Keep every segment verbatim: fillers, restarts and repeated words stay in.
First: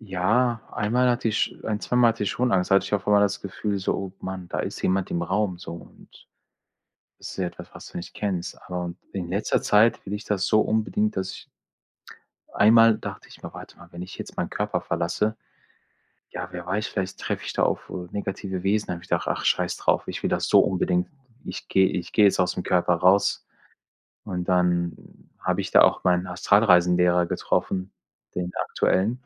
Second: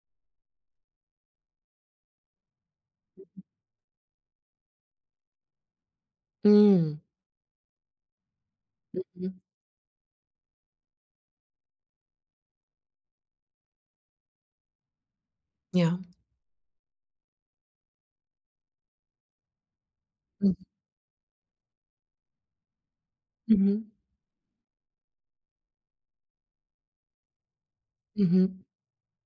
Ja, einmal hatte ich sch ein zweimal hatte ich schon Angst. Da hatte ich auf einmal das Gefühl, so: „Oh mann, da ist jemand im Raum so und Mhm. das ist ja etwas, was du nicht kennst.” Ähm, in Mhm. letzter Zeit will ich das so unbedingt, dass ich einmal dachte ich mir: „Warte mal, wenn ich jetzt meinen Körper verlasse, Ja. ja, wer weiß, vielleicht treffe ich da auf, äh, negative Wesen.“ Da habe ich gedacht: „Ach, scheiß drauf, ich will das so Mhm. unbedingt. Ich gehe ich gehe jetzt aus'm Körper raus“ Mhm. und dann habe ich da auch mein Astralreisenlehrer getroffen, den Mhm. aktuellen.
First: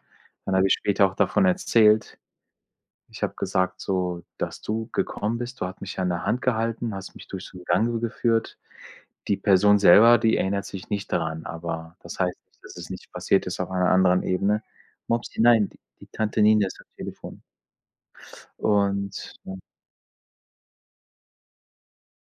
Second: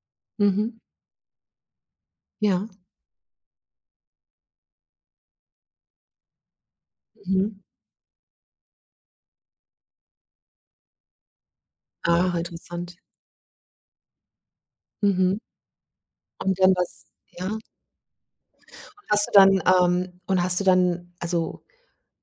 Dann habe ich Mhm. später auch davon erzählt. Ja. Ich habe gesagt, so: „Dass du gekommen bist, du hat mich an der Hand gehalten, hast mich durch Mhm. [unintelligible] geführt.“ Die Person selber, die erinnert sich nicht daran, aber das Ah, heißt nicht, dass es interessant. nicht passiert ist auf einer anderen Ebene. Mopsi, Mhm. nein, die die Tante Und Nina dann ist am war's Telefon. ja. Hast du Und ja. dann, ähm und hast du dann, also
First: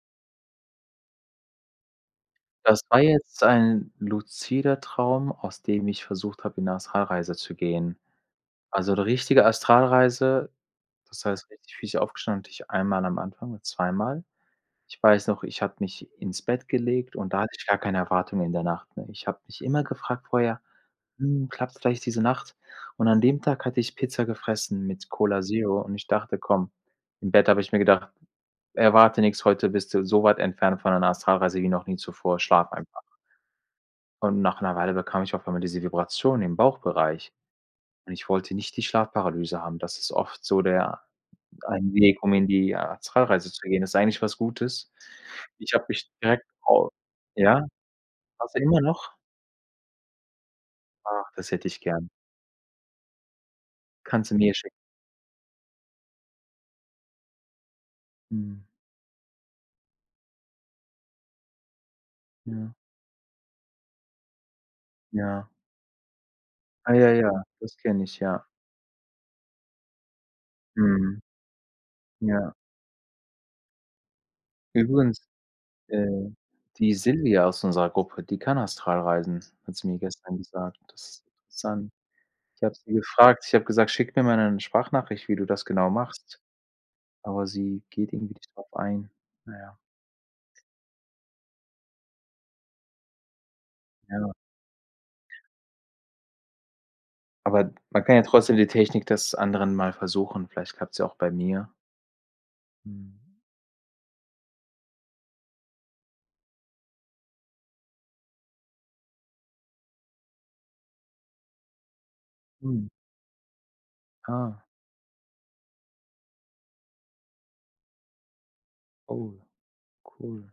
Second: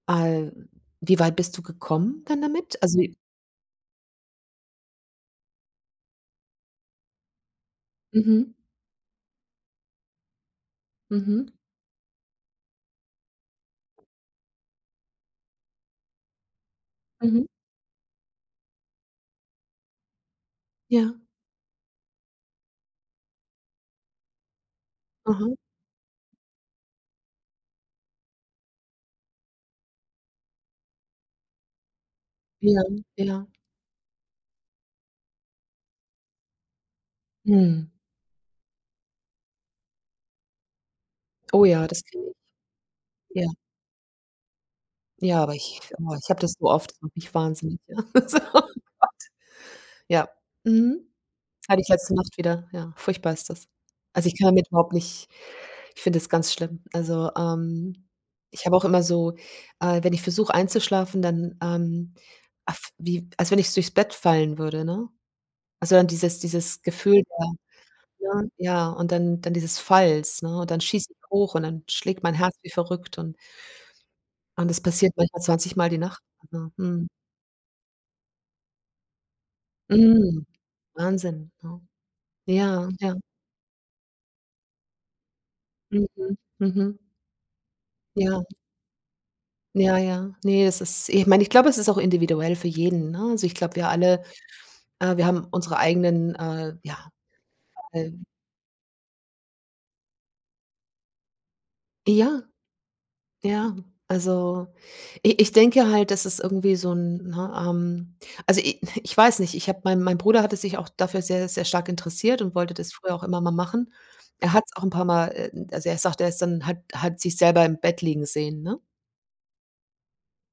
al wie weit bist du gekommen dann damit? Das Also war jetzt ein luzider Traum, aus dem ich versucht habe, in 'ne Astralreise zu gehen. Mhm. Also, 'ne richtige Astralreise, das heißt, Mhm. [unintelligible] aufgestanden, hatte ich einmal am Anfang oder zweimal. Ich weiß noch, ich habe mich ins Bett gelegt und da Mhm. hatte ich gar keine Erwartungen in der Nacht, ne? Ich habe mich immer gefragt vorher: Ja. „Hm, klappt's vielleicht diese Nacht?“ Und an dem Tag hatte ich Pizza gefressen mit Cola Aha. Zero und ich dachte: „Komm“ im Bett habe ich mir gedacht: „Erwarte nix, heute bist du so weit entfernt von deiner Astralreise wie noch nie zuvor, schlaf Ja, einfach.“ ja. Und nach Weile bekam ich auf einmal diese Vibration im Bauchbereich Mhm. und ich wollte nicht die Schlafparalyse haben. Das ist oft so der Oh ja, ein das kenn Weg, um ich. in die Ja. Astralreise zu gehen. Ist eigentlich was Gutes. Ja, aber Ich ich habe mich boah, ich habe direkt das so au oft, das macht mich ja? wahnsinnig. So, Hast oh du immer Gott. noch? Ja, mhm. Ach, das hätte ich Hatte ich gern. letzte Nacht wieder. Ja, furchtbar ist das. Also, Kannst du ich kann mir damit schicken. überhaupt nicht ich finde das ganz schlimm. Also, ähm, Mhm. ich habe auch immer so äh, wenn ich versuche einzuschlafen, dann, ähm, äh, Mhm. f wie als wenn ich's durchs Bett fallen würde, ne? Ja. Also, dann dieses dieses Ja, ja Gefühl ja, da, das kenne ich, ja, ja. ja, und dann dann dieses Falls, ne, und dann schieße Mhm. ich hoch und dann schlägt meine Ja. Herz wie verrückt und und das passiert Übrigens, manchmal zwanzig Mal die äh, Nacht, ja, die mhm. Silvia aus unserer Gruppe, die kann Astralreisen, hat sie mir gestern Mhm, gesagt. Das ist Wahnsinn, ja. interessant. Ich habe Ja, sie ja. gefragt, ich habe gesagt: „Schick mir mal 'nen Sprachnachricht, wie du das genau Mhm, machst“, mhm. aber sie geht irgendwie Ja. nicht darauf ein, na ja. Ja, ja. Ne, es ist ich meine, ich glaube, es ist auch individuell für jeden, ne? Also, ich glaube, wir Ja. alle, äh, wir haben unsere eigenen, äh, ja, Aber man kann ja [unintelligible] trotzdem die Technik des anderen mal versuchen, vielleicht klappt's ja auch bei mir. Ja. Mhm. Ja. Also, i ich denke halt, dass es irgendwie so 'n, ne, ähm Also, i ich weiß nicht, ich habe meine meine Bruder hatte sich auch dafür sehr, sehr stark interessiert und wollte Mhm. das früher auch immer mal machen. Er Ah. hat's auch 'n paar mal, äh, m also, er sagt, er ist dann hat hat sich selber im Bett liegen sehen, ne? Oh, cool.